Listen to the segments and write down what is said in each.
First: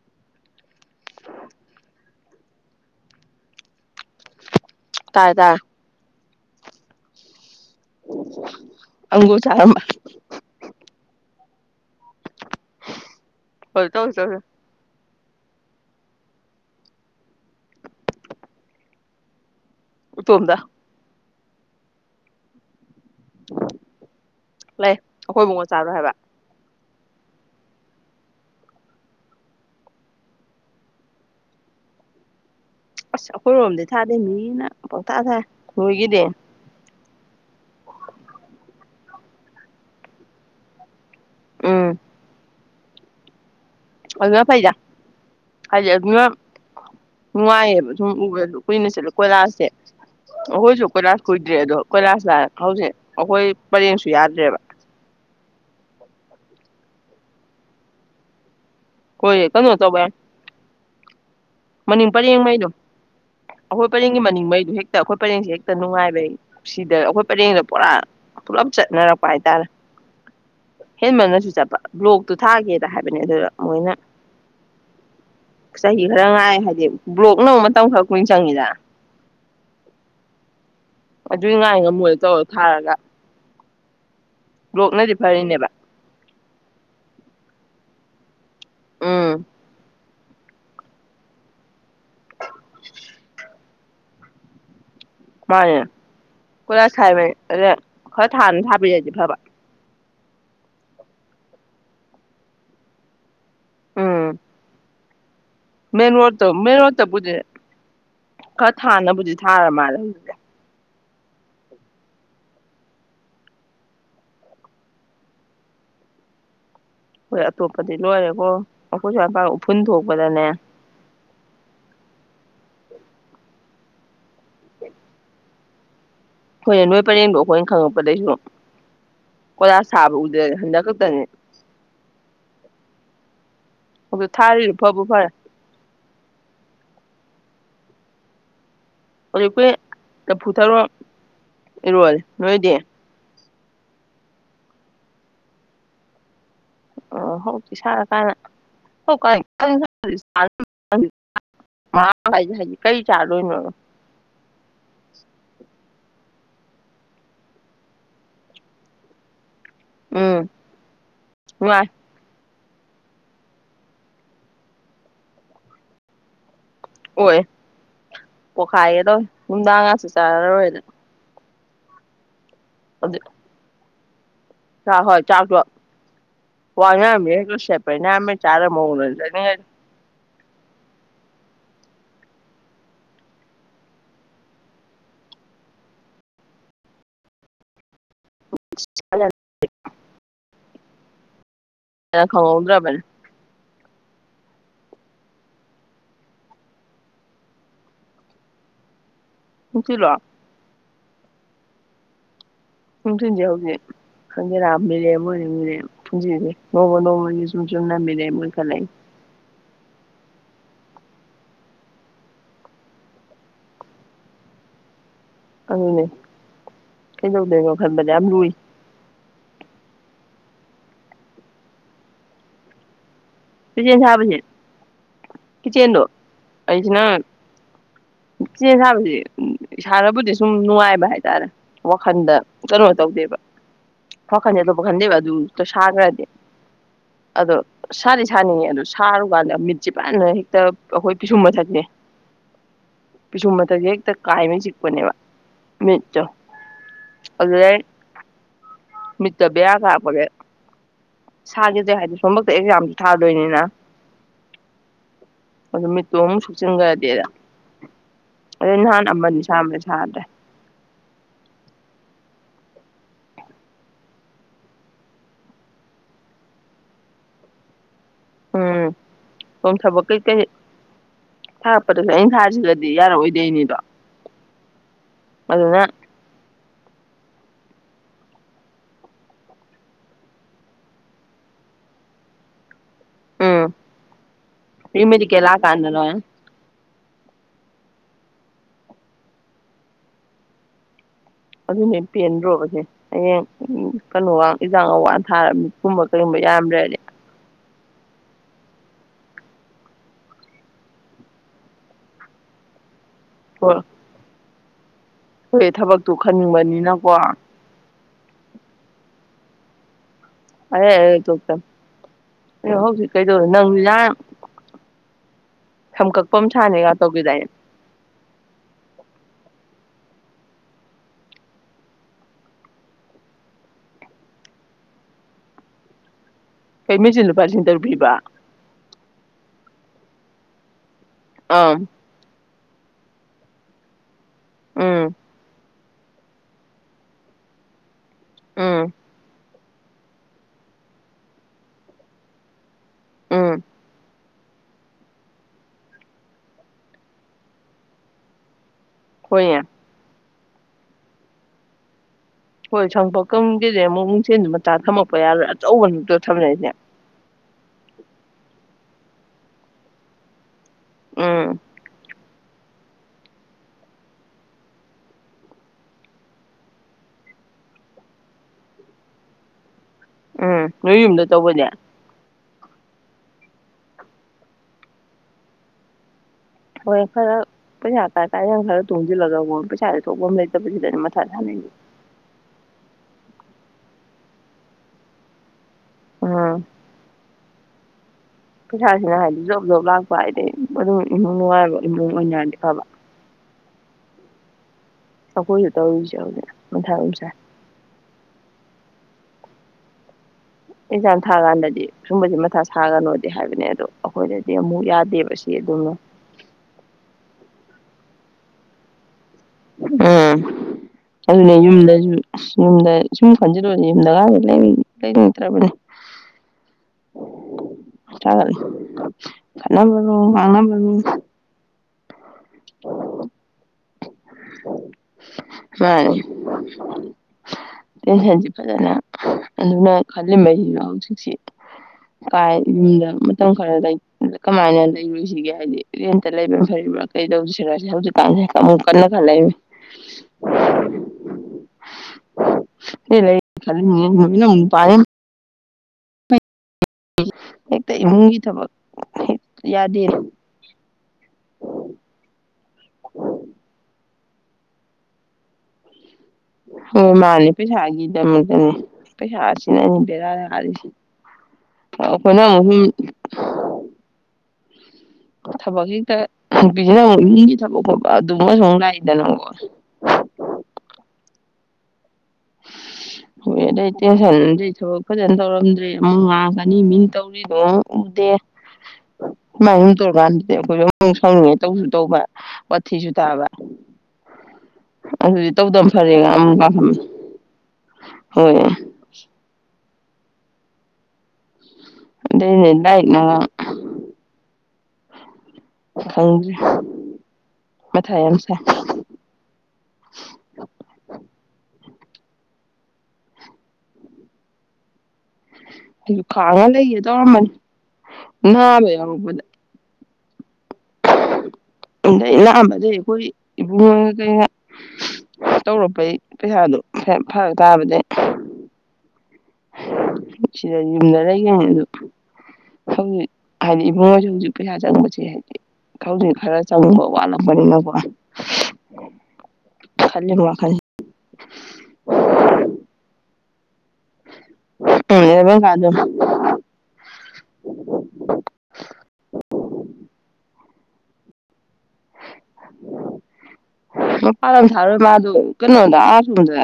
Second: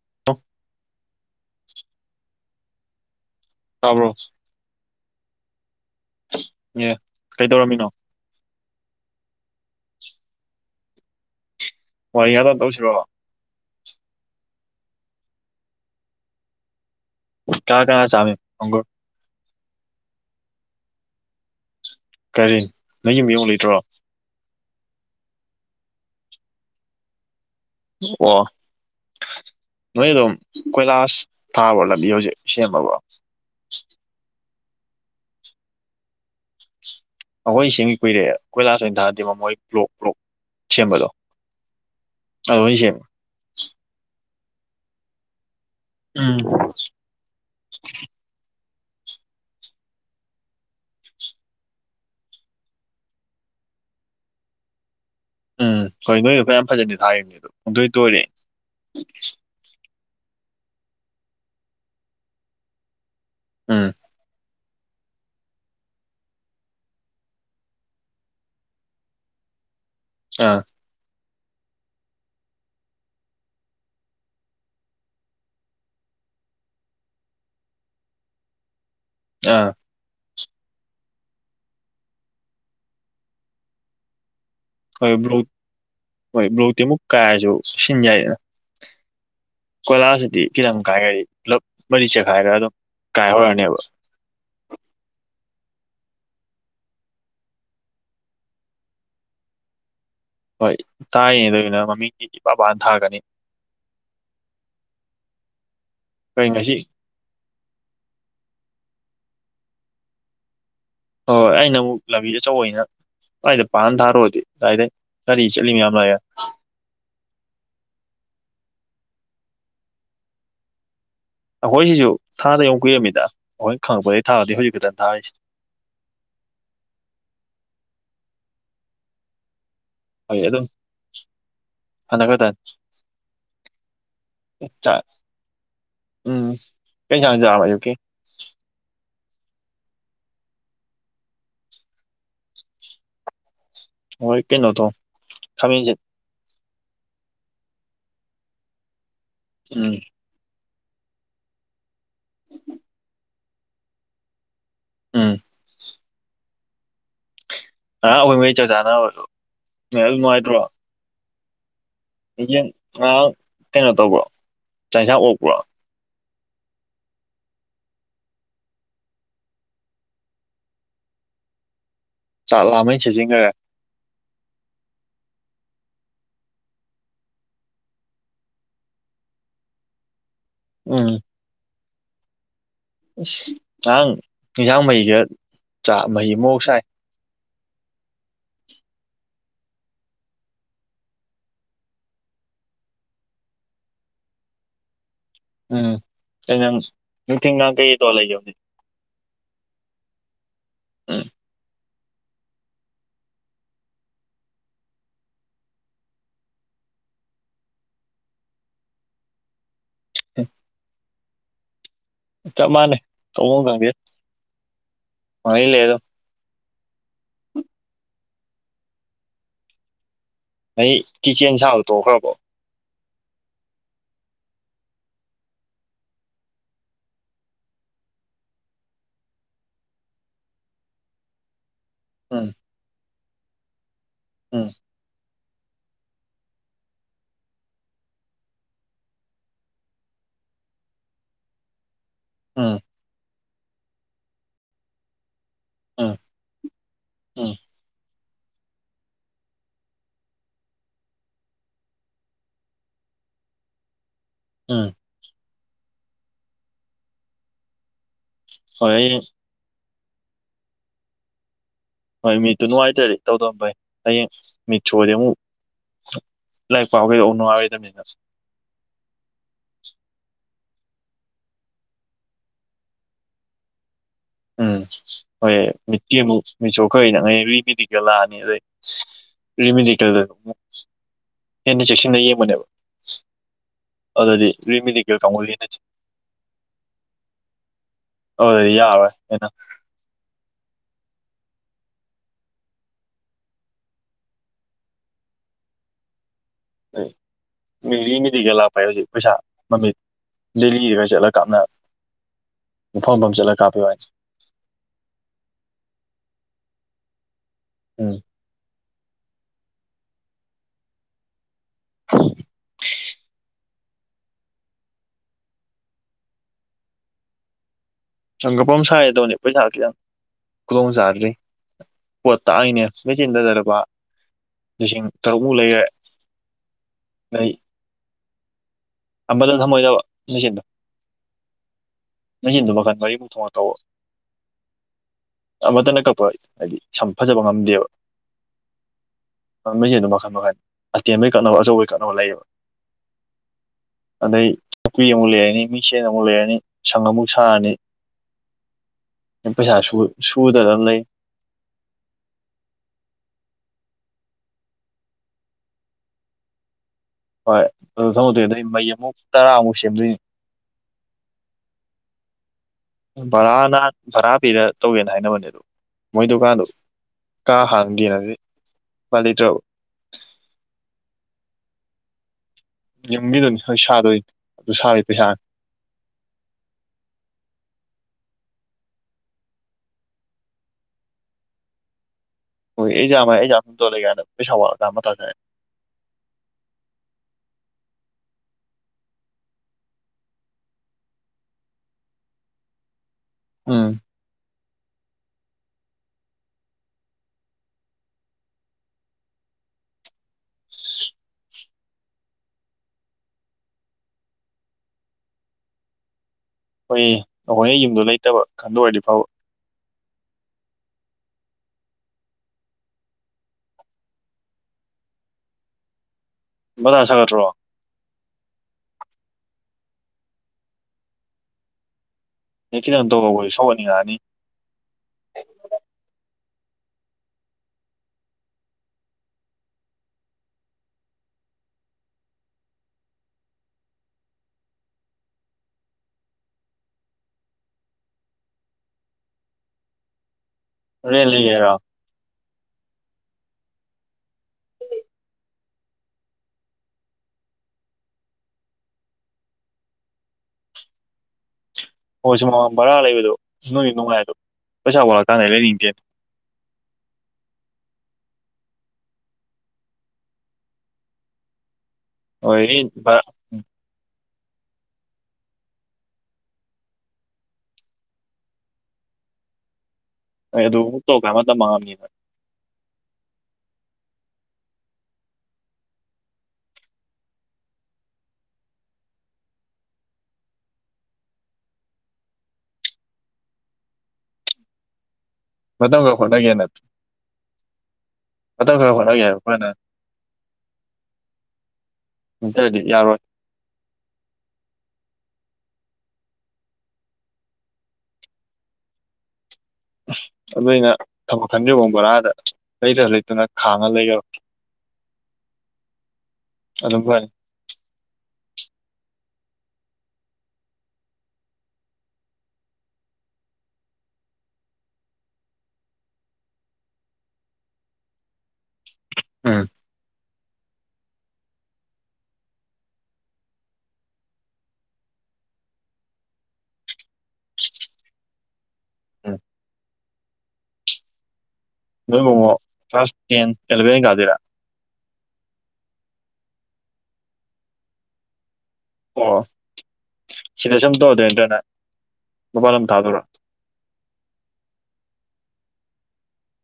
[unintelligible] ꯇꯥꯕ꯭ꯔ꯫ꫭ ꯇꯥꯔꯦ ꯇꯥꯏ꯫ ꯑꯦ ꯀꯩꯗꯧꯔꯝꯃꯤꯅꯣ꯫ ꯑꯪꯒꯨꯔ ꯆꯥꯔꯝꯕ꯫ ꯍꯣꯏ ꯌꯥꯗ ꯇꯧꯁꯤꯔꯣ꯫ [unintelligible] ꯀ ꯀꯥ ꯆꯥꯃꯤ ꯑꯪꯒꯨꯔ ꯎ ꯇꯣꯟꯗ ꯀꯔꯤ ꯅꯪꯒꯤ ꯃꯑꯣꯡ ꯂꯩꯇ꯭ꯔꯣ ꯂꯩ ꯑꯩꯈꯣꯏꯕꯨꯡꯉ ꯆꯥꯔꯣꯏ ꯍꯥꯏꯕ ꯑꯣ ꯅꯣꯏ ꯑꯗꯨꯝ ꯀꯣꯏꯂꯥꯁ ꯊꯥꯕ ꯂꯝꯕꯤ ꯍꯧꯖꯤꯛ ꯁꯦꯝꯃꯕ꯭ꯔꯣ ꯑꯁ ꯑꯩꯈꯣꯏꯔꯣꯝꯗꯤ ꯊꯥꯗꯦ ꯃꯤꯅ ꯄꯊꯁꯦ ꯍꯣꯏꯒꯤꯗꯦ ꯑꯩꯈꯣꯏ ꯁꯦꯝ ꯀꯨꯏꯔꯦ ꯑꯩꯈꯣꯏ ꯂꯥꯁ ꯑꯣꯏꯅ ꯊꯥꯔꯗꯤ ꯃ ꯃꯣꯏ ꯕ꯭ꯂꯣꯛ ꯭ꯂꯣꯛ ꯁꯦꯝꯕꯗꯣ ꯎꯝ ꯑꯁꯦ ꯑꯣ ꯐꯩꯖ ꯍꯥꯏꯗꯤ ꯑꯗꯨꯅ ꯎꯝ ꯅꯨꯡꯉꯥꯏꯌꯦꯕ ꯁꯨꯝ ꯎꯕꯁꯨ ꯀꯨꯏꯅ ꯆꯠꯂꯦ ꯀꯣꯏꯂꯥꯁꯁꯦ ꯑꯩꯈꯣꯏꯁꯨ ꯀꯣꯏꯂꯥꯁ ꯀꯨꯏꯗ꯭ꯔꯦ ꯑꯗꯣ ꯀꯣꯏꯂꯥꯁꯅ ꯍꯧꯖꯤꯛ ꯑꯩꯈꯣꯏ ꯄꯔꯦꯡꯁꯨ ꯌꯥꯗ꯭ꯔꯦꯕ ꯎꯝ ꯍꯣꯏ ꯅꯣꯏꯅꯄꯥꯣꯏ ꯌꯥꯝ ꯐꯖꯅꯤ ꯊꯥꯔꯤꯕꯅꯤ ꯑꯗꯣ ꯄꯨꯡꯗꯣꯏ ꯇꯣꯏꯔꯦ ꯀꯣꯏ ꯀꯩꯅꯣ ꯇꯥꯏ ꯃꯅꯤꯡ ꯄꯔꯦꯡꯉꯩꯅꯣ ꯎꯝ ꯑꯩꯈꯣꯏ ꯄꯅꯤꯡꯒꯤ ꯃꯅꯤꯡꯉꯩꯗꯨꯣ ꯍꯦꯛ ꯍꯦꯛꯇ ꯑꯩꯈꯣꯏ ꯄꯔꯦꯡꯁꯦ ꯍꯦꯛꯇ ꯅꯨꯡꯉꯥꯏꯕꯩ ꯁꯤꯗ ꯑꯩꯈꯣꯏ ꯄꯔꯦꯡꯗ ꯄꯨꯔꯥ ꯄꯨꯂꯞ ꯆꯠꯅꯔꯛꯄ ꯍꯥꯏꯇꯥꯔꯦ ꯑꯥ ꯅꯁꯨ ꯆꯠꯄ ꯕ꯭ꯂꯣꯛꯇꯨ ꯊꯥꯒꯦꯅ ꯍꯥꯏꯕꯅꯦ ꯑꯗꯨꯗ ꯃꯣꯏꯅ ꯆꯍꯤ ꯈꯔ ꯉꯥꯏ ꯍꯥꯏꯗꯤ ꯕ꯭ꯂꯣꯛꯅ ꯃꯇꯝ ꯈꯔ ꯀꯨꯏꯅ ꯆꯪꯉꯤꯗ ꯑꯥ ꯑꯗꯨꯏ ꯉꯥꯏ ꯉꯝꯃꯣꯏꯅ ꯇꯧꯔꯣ ꯊꯥꯔꯒ ꯕ꯭ꯂꯣꯛꯅꯗꯤ ꯍꯣꯏ ꯭ꯔ ꯐꯔꯤꯅꯦꯕ ꯍꯣꯏ ꯭ꯔꯨꯇꯃꯨꯛ ꯀꯌꯥꯁꯨ ꯁꯤꯟꯖꯥꯏꯗ ꯎꯝ ꯀꯣꯂꯥꯁꯤꯗꯤ ꯈꯤꯇꯪ ꯀꯥꯏꯈ꯭ꯔꯗꯤ ꯄꯨꯞ ꯃꯔꯤ ꯆꯦꯈꯥꯏꯔꯒ ꯑꯗꯨꯝ ꯀꯥꯏꯍꯧꯔꯅꯦꯕ ꯃꯥꯅꯦ ꯀꯣꯏꯂꯥꯁ ꯊꯥꯏꯃꯦ ꯈꯔ ꯊꯥꯅ ꯊꯥꯕꯤꯔꯛꯁꯦ ꯐꯕ ꯍꯣꯏ ꯇꯥꯏꯉꯗꯒꯤꯅ ꯃꯃꯤꯡꯒꯤ ꯏꯄꯥꯕꯥꯟ ꯊꯥꯒꯅꯤ ꯎꯝ ꯃꯦꯟ ꯔ ꯀꯩ ꯃ ꯉꯁꯤ ꯔꯇ ꯄꯨꯦ ꯍꯥꯟꯅꯕꯨꯗꯤ ꯊꯥꯔ ꯃꯥꯜꯂꯦ ꯍꯧꯖꯤ ꯍꯣꯏ ꯍꯣꯏ ꯑꯩꯅ ꯑꯃꯨꯛ ꯂꯝꯕꯤꯗ ꯑꯆꯧꯕꯩꯅ ꯑꯗꯨꯋꯥꯏꯗ ꯄꯥꯅ ꯊꯥꯔꯨꯔꯗꯤ ꯑꯗꯨꯗꯥꯏꯗꯩ ꯒꯥꯔꯤ ꯆꯠꯂꯤ ꯃꯌꯥꯝ ꯂꯥꯛꯑꯦ ꯍꯣꯏ ꯑꯇꯣꯞꯄꯗꯤ ꯂꯣꯏꯔꯦꯀꯣ ꯑꯩꯈꯣꯏꯁꯨ ꯑꯄꯥ ꯎꯐꯨꯟ ꯊꯣꯛꯄꯗꯅꯦ ꯑꯩꯈꯣꯏ ꯁꯤꯁꯨ ꯊꯥꯗ ꯑꯃꯨꯛ ꯀꯨꯏꯔꯝꯃꯤꯗ ꯑꯩꯈꯣꯏꯅ ꯈꯪꯉꯛꯄꯗꯒꯤ ꯊꯥꯔꯗꯤ ꯍꯧꯖꯤꯛ ꯛꯇꯪ ꯊꯥꯔꯤꯁꯦ ꯑꯩꯈꯣꯏꯅ ꯅꯣꯏ ꯄꯔꯦꯡꯗ ꯑꯩꯈꯣꯏꯅ ꯈꯪꯉꯛꯄꯗꯒꯤꯩꯁꯨ ꯀꯣꯏꯔꯥ ꯁꯥꯕ ꯍꯣꯏ ꯎꯗ꯭ꯔꯦ ꯑꯗꯨꯝ ꯍꯟꯗꯛ ꯈꯛꯇꯅꯦ ꯍꯟꯗꯛ ꯈꯛꯇꯪ ꯍꯧ ꯊꯥꯔꯤꯔꯣ ꯆꯥꯛ ꯐꯕ ꯐꯔꯦ ꯌꯥꯖꯕ ꯌ ꯀꯦ ꯍꯧꯖꯤꯛꯈꯨꯣꯏ ꯆꯐꯨꯊꯔꯣ ꯏꯔꯣꯦ ꯅꯣꯏꯗꯤ ꯍꯣꯏ ꯀ ꯅꯠꯇ ꯈꯃꯤꯖ ꯑꯣ ꯍ ꯄ ꯁꯅ ꯀꯅ ꯍ ꯀꯥꯏ ꯝ ꯎꯝ ꯊꯝ ꯃꯥ ꯍꯥꯏꯗꯤ ꯍꯥꯏꯗꯤ ꯀꯔꯤ ꯆꯥꯔꯗꯣꯏꯅꯣꯣ [unintelligible] [inaudible] ꯎꯝ ꯑ ꯎꯃꯤ ꯆꯖꯥꯟꯣ ꯃꯥꯏꯇ ꯋꯥ ꯋꯥ ꯍꯡ ꯉꯥꯡ ꯀꯩꯅꯣ ꯇꯧꯕ꯭ꯔꯣ ꯆꯪꯁꯥꯡ ꯑꯣꯛꯄ꯭ꯔꯣ ꯑꯣꯏ ꯄꯣꯛꯈꯥꯏꯒꯦ ꯇꯧ ꯅꯨꯡꯗꯥꯡ ꯉꯥꯁꯨ ꯆꯥꯔꯔꯣꯏꯗꯅ ꯆꯥꯛ ꯂꯥꯃꯩꯅ ꯁꯤꯖꯤꯟꯈ꯭ꯔꯦ ꯍꯥꯛ ꯍꯣꯏ ꯆꯥꯛ ꯋꯥ ꯉꯔꯃꯦ ꯁꯦꯄꯌꯥꯝꯃꯦ ꯆꯥꯔ ꯃ ꯎꯝ ꯑꯁ ꯉꯔꯥꯡ ꯏꯟꯖꯥꯡ ꯃꯍꯤꯒ ꯆ ꯃꯍꯤ ꯑꯃꯥꯎ ꯁꯥꯏ ꯆ ꯍꯅ ꯈꯉꯎꯗ꯭ꯔꯕꯔ ꯎꯝ ꯑꯩꯅ ꯅꯨꯡꯊꯤꯟꯗꯥꯡ ꯀꯩꯇꯣ ꯂꯩꯗꯧꯅꯦ ꯄꯨꯂ ꯎꯝ ꯁꯨꯝ ꯊꯨꯟꯁꯤ ꯍꯧꯖꯤꯛ ꯈꯪꯗꯦꯔꯥ ꯃꯤꯔꯦ ꯃꯦ ꯃꯦꯟꯁꯦ ꯅꯃ ꯅꯃꯣꯟꯅꯤ ꯁꯨꯝ ꯆꯨꯝꯅꯥꯕꯤꯔꯦꯃ ꯈ ꯂꯩ ꯆꯞ ꯃꯥꯟꯅꯩ ꯀꯃ ꯀꯪꯒꯦ ꯋꯥ ꯂꯩꯗ ꯀꯩꯗꯧꯗꯕ ꯈꯟꯗꯅꯦ ꯂꯏ ꯑꯩ ꯀꯤꯠꯆꯦꯟ ꯁꯥꯕ ꯇꯣꯛꯈ꯭ꯔꯕꯣ ꯀꯤꯆꯦꯟ ꯁꯥꯕꯁꯦ ꯀꯤꯆꯦꯟꯗꯣ ꯑꯩꯁꯤꯅ ꯀꯆꯦꯟ ꯁꯥꯕꯕꯁꯤꯦ ꯁꯥꯟꯕꯨꯗꯤ ꯁꯨꯝ ꯅꯨꯡꯉꯥꯏꯕ ꯍꯥꯏꯇꯥꯔꯦ ꯋꯥꯈꯟꯗ ꯎꯝ ꯀꯩꯅꯣ ꯇꯧꯗꯦꯕ ꯐꯈꯥꯟ ꯎꯝ ꯌꯥꯣ ꯐꯈꯥꯟ ꯂꯩꯦ ꯋꯥ ꯑꯗꯨ ꯁꯥꯒ꯭ꯔꯗꯤ ꯑꯗꯨ ꯁꯥꯗꯤ ꯁꯥꯅꯤꯡꯉꯦ ꯑꯗꯨꯣ ꯁꯥꯔꯨꯀꯥꯟꯗ ꯃꯤꯠꯁꯦ ꯐꯖꯅ ꯍꯦꯛꯇ ꯑꯩꯈꯣꯏ ꯄꯤꯁꯨꯝ ꯃꯊꯛꯅꯦ ꯎꯝ ꯄꯤꯁꯨꯝ ꯃꯊꯛꯁꯦ ꯍꯦꯛꯇ ꯀꯥꯏꯅ ꯆꯤꯛꯄꯅꯦꯕ ꯎꯝ ꯃꯤꯠꯇꯣ ꯎꯝ ꯑꯗꯨ ꯃꯤꯠꯇ ꯕꯦꯌꯥ ꯀꯥꯄꯒꯦ ꯁꯥꯈꯤꯁꯦ ꯍꯥꯏꯗꯤ ꯁꯣꯝꯃꯛꯇ ꯑꯦꯛꯖꯥꯝ ꯊꯥꯗꯣꯏꯅꯤꯅ ꯎꯝ ꯑꯗꯨ ꯃꯤꯠꯇꯣ ꯑꯃꯨꯛ ꯁꯣꯛꯆꯤꯟꯈ꯭ꯔꯗꯤꯦꯗ ꯑꯗꯨ ꯍꯣꯏ ꯍꯌꯦꯡ ꯍꯥꯟꯝꯕꯅꯤ ꯁ꯭ꯔ ꯑꯗꯦ ꯍꯣꯏ ꯃꯤꯠꯇꯨ ꯅꯨꯡꯉꯥꯏꯇ꯭ꯔꯗꯤ ꯇꯧꯗ ꯐꯩ ꯍꯌꯦꯡ ꯃꯤꯠ ꯁꯣꯗꯤ ꯑꯃꯨꯛ ꯂꯥꯏꯔꯤꯛ ꯄꯥꯎ ꯀꯩꯗꯧꯕ ꯅꯨꯡꯉꯥꯏꯔꯣꯏꯗꯕꯅꯤꯅ ꯎꯝ ꯁꯣꯝ ꯊꯕꯛ ꯀꯩꯀꯩ ꯊꯥꯔꯛꯄꯗꯁꯨ ꯑꯪ ꯊꯥꯁꯤꯒꯗꯤ ꯌꯥꯔꯛꯑꯣꯏꯗꯣꯏꯅꯤꯗꯣ ꯎꯝ ꯍꯣꯏ ꯑꯗꯨꯅ ꯃꯤꯠꯇꯤꯕꯨ ꯃꯤꯆꯣꯛꯈꯩꯅꯉ ꯔꯤꯃꯦꯗꯤꯀꯦꯜ ꯂꯥꯛꯑꯅꯤ ꯑꯗꯩ ꯔꯤꯃꯦꯗꯤꯀꯦꯜꯗ ꯑꯃꯨꯛ ꯍꯦꯟꯅ ꯆꯦꯛꯁꯤꯟꯅꯟꯅ ꯌꯦꯡꯕꯅꯦꯕ ꯎꯝ ꯑꯗꯨꯗꯗꯤ ꯔꯔꯤꯃꯤꯅꯤ ꯁꯤ ꯀꯦꯜꯀ ꯑꯃ ꯃꯦꯗꯤꯀꯦꯜ ꯂꯤꯅ ꯂꯥꯛꯀꯥꯟꯗꯅꯦ ꯑꯣꯗ ꯏ ꯌꯥꯕ ꯍꯗ ꯑꯗꯨꯅ ꯄꯦꯟꯗ꯭ꯔꯣꯕꯁꯦ ꯍꯌꯦꯡ ꯀꯩꯅꯣꯒ ꯏꯟꯖꯥꯡꯒꯋꯥ ꯊꯥꯒꯨꯝꯕ ꯀꯩꯒꯨꯝꯕ ꯌꯥꯝ꯭ꯔꯔ ꯃꯤꯔꯤ ꯃꯤꯦꯗꯤꯒ ꯂꯥꯛꯄ ꯍꯥꯏ ꯍꯧꯖꯤꯛ ꯄꯩꯁꯥ ꯃꯃꯤꯠ ꯗꯦꯂꯤꯔꯒ ꯆꯠꯂꯒ ꯀꯥꯞꯅ ꯏꯝꯐꯝꯐꯝꯝ ꯆꯠꯂꯒ ꯍꯣꯏ ꯀꯥꯞꯄꯤꯌꯨꯏꯅꯤ ꯍꯣꯏ ꯊꯕꯛꯇꯨ ꯈꯟꯅꯤꯡꯕꯅꯤꯅꯀꯣ ꯎꯝ ꯑꯦ ꯇꯛꯇ ꯑꯦ ꯍꯧꯖꯤꯛ ꯀꯩꯗꯧꯔꯦ ꯅꯪ ꯅ ꯁꯝꯀꯛꯄ ꯁꯥꯅꯤꯒ ꯇꯧꯒꯦꯗꯥꯏꯅꯦ ꯁꯪꯒꯐꯝ ꯁꯥꯏꯒꯗꯧꯅꯦ ꯄꯩꯁꯥꯥꯁ ꯌꯥꯝꯪ ꯈꯨꯗꯣꯡ ꯆꯥꯗ꯭ꯔꯤ ꯄꯣꯠ ꯇꯥꯛꯏꯅꯦ ꯃꯦꯆꯤꯟ ꯇꯖꯔꯕ ꯂꯤꯁꯤꯡ ꯇꯔꯨꯛꯃꯨꯛ ꯂꯩꯔꯦ ꯀꯩ ꯃꯩꯆꯤꯟ ꯅꯨꯄꯥꯁꯤꯡꯟ ꯇꯔꯨ ꯄꯕ ꯑꯝꯕꯂ ꯊ ꯃꯣꯏꯗꯁꯤꯣ ꯑꯥ ꯃꯆꯤꯟꯗꯨ ꯃꯈꯟ ꯃꯔꯤꯃꯨꯛ ꯊꯣꯡꯉ ꯇꯧꯕ ꯎꯝ ꯑꯃꯇꯅ ꯀꯛꯄ ꯍꯥꯏꯗꯤ ꯁꯝ ꯐꯖꯕ ꯉꯝꯗꯦꯕ ꯑꯥ ꯃꯁꯤꯡꯗꯣ ꯃꯈꯟ ꯃꯈꯟ ꯑꯇꯦꯟꯕꯩ ꯀꯛꯅꯕ ꯑꯆꯧꯕꯩ ꯀꯛꯅꯕ ꯂꯩꯌꯦꯕ ꯎꯝ ꯑꯗꯩ ꯆꯄꯤꯄꯤ ꯑꯃꯨꯛ ꯂꯩꯔꯅꯤ ꯃꯤꯡꯆꯦꯟ ꯑꯃꯨꯛ ꯂꯩꯔꯅꯤ ꯁꯪ ꯑꯃꯨꯛ ꯁꯥꯔꯅꯤ ꯍꯣꯏꯅꯦ ꯄꯩꯁꯥꯁꯨꯨ ꯁꯨꯗꯅ ꯂꯩ ꯍꯣꯏ ꯁꯪꯄꯀꯪꯒꯤꯁꯦ ꯑꯃꯨꯛ ꯅꯨꯡꯊꯦꯜꯗ ꯃꯆꯥ ꯊꯝꯃꯛꯄ ꯌꯥꯔꯣꯏ ꯑꯆꯧꯕ ꯛꯇꯣ ꯊꯝꯅꯏꯁꯦ ꯍꯣꯏ ꯑꯗꯨ ꯊꯝꯃꯛꯇꯣꯏꯗꯣꯏꯅꯤ ꯃꯩ ꯑꯃꯨꯛ ꯇꯔꯥꯃꯨꯛ ꯁꯦꯝꯗꯣꯏꯅꯤ ꯎꯝ ꯚꯔꯥꯅ ꯚꯔꯥ ꯄꯤꯔ ꯇꯧꯒꯦꯅ ꯍꯥꯏꯅꯕꯅꯦ ꯑꯗꯨ ꯃꯣꯏ ꯗꯨꯀꯥꯟꯗꯣ ꯀꯥ ꯍꯥꯡꯒꯦꯅꯗꯤ ꯀꯄꯥ ꯂꯩꯇ꯭ꯔꯕ ꯎꯝ ꯅꯣꯏ ꯌꯨꯝꯗ ꯇꯧꯕꯅꯦ ꯌꯦꯡꯕꯤꯗꯣꯏꯅꯤ ꯍꯣꯏ ꯁꯥꯗꯣꯏ ꯑꯗꯨ ꯁꯥꯣꯏ ꯄꯩꯁꯥ ꯍꯣꯏ ꯈꯔ ꯄꯩꯁꯥ ꯀꯥꯏ ꯀꯥꯏꯗ ꯈꯔ ꯇꯨꯡꯁꯤꯜꯂꯒ ꯑꯃ ꯄꯩꯁꯥꯥꯁꯦ ꯊꯣꯛꯄ ꯑꯃ ꯂꯩꯇꯕꯁꯤꯗ ꯃꯊꯥ ꯊꯥꯅꯤꯡꯉꯦ ꯍ ꯑꯩꯖꯥꯏ ꯑꯩꯖꯥ ꯆꯂꯒꯦꯗ ꯄꯩꯁꯋꯥ ꯌꯥꯝꯃ ꯇꯦ ꯑꯥ ꯄꯩꯁꯥꯁꯤꯅ ꯍꯥꯏꯗꯤ ꯖꯣꯕ ꯖꯣꯕ ꯂꯥꯛꯄ ꯍꯥꯏꯗꯤ ꯑꯗꯨꯝ ꯏꯃꯨꯡ ꯅꯨꯡꯉꯥꯏꯕ ꯏꯃꯨꯡ ꯑꯣꯏꯅꯔꯗꯤ ꯐꯕ ꯎꯝ ꯑ ꯀꯣꯏꯁꯨ ꯇꯧꯖꯗ ꯃꯊꯔꯁ ꯑꯦꯛꯖꯥꯝ ꯊꯥ ꯀꯥꯟꯗꯗꯤ ꯁꯨꯝꯕꯕꯁꯤ ꯃꯊꯥ ꯁꯥꯒꯅꯣꯗꯤ ꯍꯥꯏꯕꯅꯦ ꯑꯗꯣ ꯑꯩꯈꯣꯏꯗꯗꯤ ꯑꯃꯨꯛ ꯌꯥꯗꯦꯕ ꯁꯤ ꯑꯗꯨꯝꯅ ꯑꯩꯈꯣꯏ ꯅꯈꯣꯏꯅ ꯌꯨꯝꯗꯣ ꯂꯩꯇꯕ ꯈꯟꯗ ꯑꯣꯏꯔꯗꯤ ꯐꯕ ꯎꯝ ꯑꯗꯨꯅꯦ ꯌꯨꯝꯗꯁꯨ ꯌꯨꯝꯗ ꯁꯨꯝ ꯈꯟꯖꯤꯜꯂꯨ ꯌꯨꯝꯗꯀ ꯂꯩꯅꯤꯡꯗ꯭ꯔꯕꯅꯦ ꯁꯒꯇ꯭ꯔꯣ ꯀꯂꯔꯣ ꯃꯥꯉꯔꯣ ꯅ ꯈꯤꯇꯪ ꯇꯧꯧꯕ ꯁꯧꯍꯅꯤ ꯉꯥꯛꯅꯤ ꯃꯥꯅꯦ ꯇꯦꯟꯁꯟꯁꯤ ꯐꯖꯅ ꯑꯗꯨꯅ ꯈꯜꯂꯤꯕꯩꯁꯤꯅ ꯍꯧꯖꯤꯛꯁꯤ ꯀꯥꯏ ꯌꯨꯝꯗ ꯃꯇꯝ ꯈꯔ ꯀꯃꯥꯏꯅ ꯂꯩꯔꯨꯁꯤꯒꯦ ꯍꯥꯏꯗꯤ ꯔꯦꯟꯇ ꯂꯩꯕ ꯐꯔꯤꯕ꯭ꯔꯥ ꯀꯩ ꯇꯧꯁꯤꯔꯁꯦ ꯍꯧꯖꯤꯛꯀꯥꯟꯁꯦ ꯍꯦ ꯑꯃꯨꯛ ꯀꯟꯅ ꯈ ꯂꯩꯅꯤ ꯔꯦꯂꯤꯒꯔꯥ ꯈ ꯍꯡꯅ ꯎ ꯄꯔꯦ ꯍꯦꯛꯇ ꯏꯃꯨꯡꯒꯤ ꯊꯕꯛ ꯍ ꯌꯥꯗꯦ ꯍꯣꯏ ꯁꯤ ꯃꯃ ꯕꯔꯥ ꯂꯩꯕꯗꯣ ꯅꯣꯏ ꯅꯨꯡꯉꯥꯏꯗꯣ ꯄꯩꯁꯥ ꯔ ꯀꯥꯟꯗ ꯂꯩꯅꯤꯡ ꯀꯦ ꯍꯣꯏ ꯃꯥꯅꯦ ꯄꯩꯁꯥꯒꯤꯗꯃꯛꯇꯅꯦ ꯄꯩꯁꯥꯁꯤꯅꯅꯤ ꯕꯦꯔꯥ ꯂꯥꯔꯤꯁꯦ ꯑꯩꯈꯣꯏꯅ ꯍ ꯍꯣꯏ ꯚꯔꯥ ꯊꯕꯛꯁꯤꯦꯛꯇ ꯅꯨꯄꯤꯁꯤꯅ ꯑꯃꯨꯛ ꯃꯤꯒꯤ ꯊꯕꯛ ꯈꯣꯠꯄ ꯑꯗꯨꯃꯁꯨ ꯑꯃꯨꯛ ꯂꯥꯛꯏꯗꯅꯀ ꯍ ꯑꯗꯨꯨ ꯇꯧꯈ ꯑꯃ ꯃꯇꯝ ꯃꯉꯑꯕꯅꯤꯅ ꯍꯣꯏ ꯑꯗꯩ ꯇꯦꯟꯁꯟꯗꯤ ꯊꯕꯛ ꯐꯖꯅ ꯇꯧꯔꯝꯗ꯭ꯔꯦ ꯑꯃꯨꯛ ꯉꯥꯡꯀꯅꯤ ꯃꯤꯅ ꯇꯧꯔꯤꯗꯣ ꯑꯃꯨꯛ ꯎꯗꯦ ꯁꯨꯃꯥꯏ ꯁꯨꯝ ꯇꯧꯔꯀꯥꯟꯗꯗꯤ ꯑꯩꯈꯣꯏꯁꯨ ꯑꯃꯨꯛ ꯁꯧꯅꯤꯡꯉꯦ ꯇꯧꯁꯨ ꯇꯧꯕ ꯋꯥꯊꯤꯁꯨ ꯇꯥꯕ ꯑꯗꯨꯗꯤ ꯇꯧꯗꯕ ꯃꯇꯝ ꯈꯔ ꯐꯔꯦꯒ ꯑꯃꯨꯛ ꯍꯣꯠꯅꯒꯦꯅ ꯀꯥꯐꯝ ꯍꯣꯏ ꯃꯇꯝ ꯈꯔ ꯍꯣꯠꯅꯒꯦ ꯍꯥꯏꯕ ꯑꯩꯈꯣꯏꯅ ꯑꯗ ꯅꯠꯇ꯭ꯔꯗꯤ ꯌꯥꯔꯣꯏ ꯏꯗꯥꯏꯅꯉ ꯈꯪꯗ꯭ꯔꯦ ꯃꯊꯥꯏ ꯌꯥꯝꯁꯦ ꯕꯣꯔꯥꯗ ꯂꯩꯇꯅ ꯂꯩꯇꯅ ꯈꯥꯡꯉ ꯂꯩꯈꯔ ꯑꯗꯨꯁꯨ ꯈꯥꯡꯉ ꯂꯩꯒꯦ ꯐꯅꯤ ꯇꯧꯔꯝꯕꯅꯤ ꯅꯥꯕ ꯌꯥꯎꯔꯛꯄꯗ ꯑꯗꯩ ꯂꯥꯛꯑꯝꯕꯗꯤꯩ ꯑꯩꯈꯣꯏ ꯏꯕꯨꯡꯉ ꯀꯩꯅ ꯇꯧꯔꯛꯄꯩ ꯄꯩꯁꯥꯗꯨꯔ ꯐꯔ ꯇꯥꯕꯗꯩ ꯎꯝ ꯁꯤꯗ ꯌꯨꯝꯗ ꯂꯩꯈꯤꯕꯅꯤ ꯑꯗꯨ ꯍꯧꯖꯤꯛ ꯍꯥꯏꯗꯤ ꯏꯃꯨꯡꯉꯣꯏꯁꯨ ꯍꯧꯖꯤꯛ ꯄꯩꯁꯥ ꯆꯪꯕꯁꯦ ꯍꯥꯏꯗꯤ ꯍꯧꯖꯤꯛ ꯈꯔ ꯆꯪꯕ ꯋꯥꯠꯂꯛꯄꯅꯤꯅꯀꯣ ꯎꯝ ꯈꯜꯂꯤ ꯋꯥꯈꯜꯜꯂꯤ ꯅꯣꯏꯣ ꯀ꯭ꯂꯥꯁ ꯇꯦꯟ ꯑꯦꯂꯚꯦꯟ ꯀꯥꯗꯣꯏꯔꯥ ꯎ ꯀꯥꯖꯣ [inaudible] ꯑꯣ ꯁꯤꯗ ꯁꯨꯝ ꯇꯧꯔꯗꯣꯏ ꯅꯠꯇ꯭ꯔꯅ ꯃꯄꯥꯟ ꯂꯝ ꯊꯥꯗꯣꯔ ꯃꯄꯥꯟ ꯂꯝ ꯊꯥꯔꯣꯏ ꯃꯥꯗ ꯀꯩꯅꯣꯗ ꯑꯥ ꯁꯣꯝꯗ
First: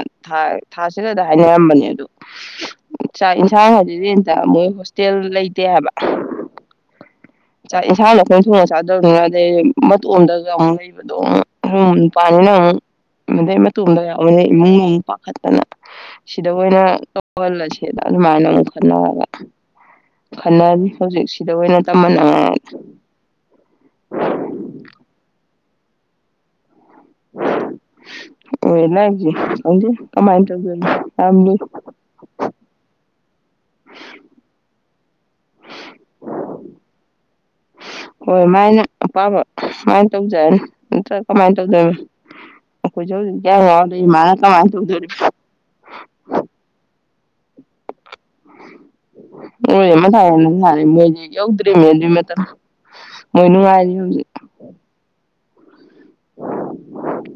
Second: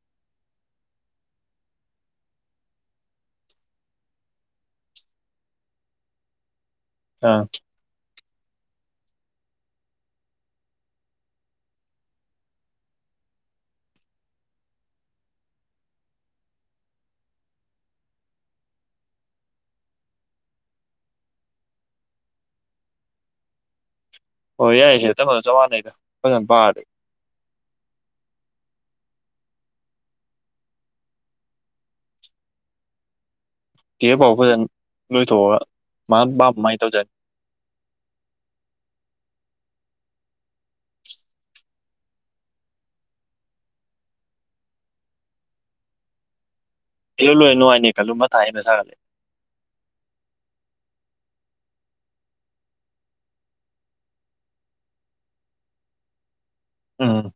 ꯊꯥꯁꯤꯂꯗ ꯍꯥꯏꯅꯔꯝꯕꯅꯦ ꯑꯗꯨꯗ ꯆꯥꯛ ꯌꯦꯟꯁꯥꯡ ꯍꯥꯏꯗꯤꯗꯤꯇ ꯃꯣꯏ ꯍꯣꯁꯇꯦꯜ ꯂꯩꯇꯦ ꯍꯥꯏꯕ ꯑꯥ ꯆꯁꯥ ꯑꯊꯨꯡ ꯑ ꯆꯥꯗꯕꯅꯤꯅ ꯑꯗꯩ ꯃꯇꯣꯝꯗꯒ ꯑꯃꯨꯛ ꯂꯩꯕꯗꯣ ꯑꯃꯨꯛ ꯁꯨꯝ ꯅꯨꯄꯥꯅꯤꯅ ꯑꯃꯨꯛ ꯑꯗꯩ ꯃꯇꯣꯝꯗ ꯌꯥꯎꯕꯅꯤ ꯏꯃꯨꯡꯗ ꯑꯃꯨꯛ ꯄꯥꯈꯠꯇꯅ ꯁꯤꯗ ꯑꯣꯏꯅ ꯇꯧꯍꯜꯂꯁꯦꯅ ꯑꯗꯨꯃꯥꯏꯅ ꯑꯃꯨꯛ ꯈꯟꯅꯔꯒ ꯈ ꯍꯧꯖꯤꯛ ꯁꯤꯗ ꯑꯣꯏꯅ ꯑ ꯑꯣ ꯌꯥꯏꯁꯦ ꯆꯪꯉꯣꯗ ꯆ ꯃꯥꯟꯅꯩꯗ ꯐꯖꯅ ꯄꯥꯔꯗꯤ ꯂꯁꯤ ꯀꯃꯥꯏꯅ ꯇ ꯀꯦ ꯐꯥꯎ ꯐꯖꯅ ꯂꯣꯏꯊꯣꯛꯑꯣꯒ ꯃꯥꯃꯥꯏꯅ ꯇꯧꯖꯔꯦ ꯍꯣꯏ ꯃꯥꯏꯅ ꯑꯄꯥꯝꯕ ꯀꯃꯥꯏꯅ ꯇꯧꯖꯔ ꯅꯠꯇ꯭ꯔ ꯀꯃꯥꯏꯅ ꯇꯧꯖꯣꯏꯔꯤ ꯑꯩꯈꯣꯏꯁꯨ ꯍꯧꯖꯤꯛ ꯌꯥ ꯌꯥꯎꯗꯣꯏ ꯏꯃꯥꯅ ꯀꯃꯥꯏꯅ ꯇꯧꯗꯣꯔꯤꯕ ꯍ ꯂꯣꯏꯅꯅꯨꯡꯉꯅꯤ ꯑꯣꯃ ꯊꯥꯏ ꯊꯔꯦ ꯃꯣꯏ ꯌꯧꯗ꯭ꯔꯤꯅꯦ ꯑꯗꯨꯏ ꯃꯇꯝ ꯃꯣꯏ ꯅꯨꯡꯉꯥꯏꯔꯤ ꯍꯧꯖꯤꯛ ꯎꯝꯝ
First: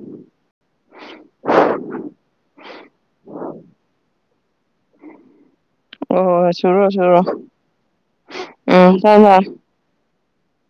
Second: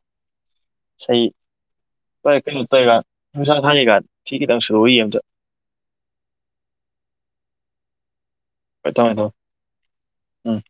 ꯁ ꯀꯩꯅꯣ ꯇꯧꯔꯒ ꯅꯨꯡꯁꯥ ꯊꯥꯅꯩꯒ ꯁꯤ ꯈꯤꯇꯪ ꯁꯨꯔꯨꯏꯌꯦ ꯑꯝꯇ ꯍꯣꯏ ꯍꯣꯏ ꯍꯣꯏ ꯁꯨꯔꯣ ꯁꯨꯔꯣ ꯍꯣꯏ ꯎꯝ ꯊꯝꯃꯦ ꯊꯝꯃꯦ [unintelligible] ꯎꯝ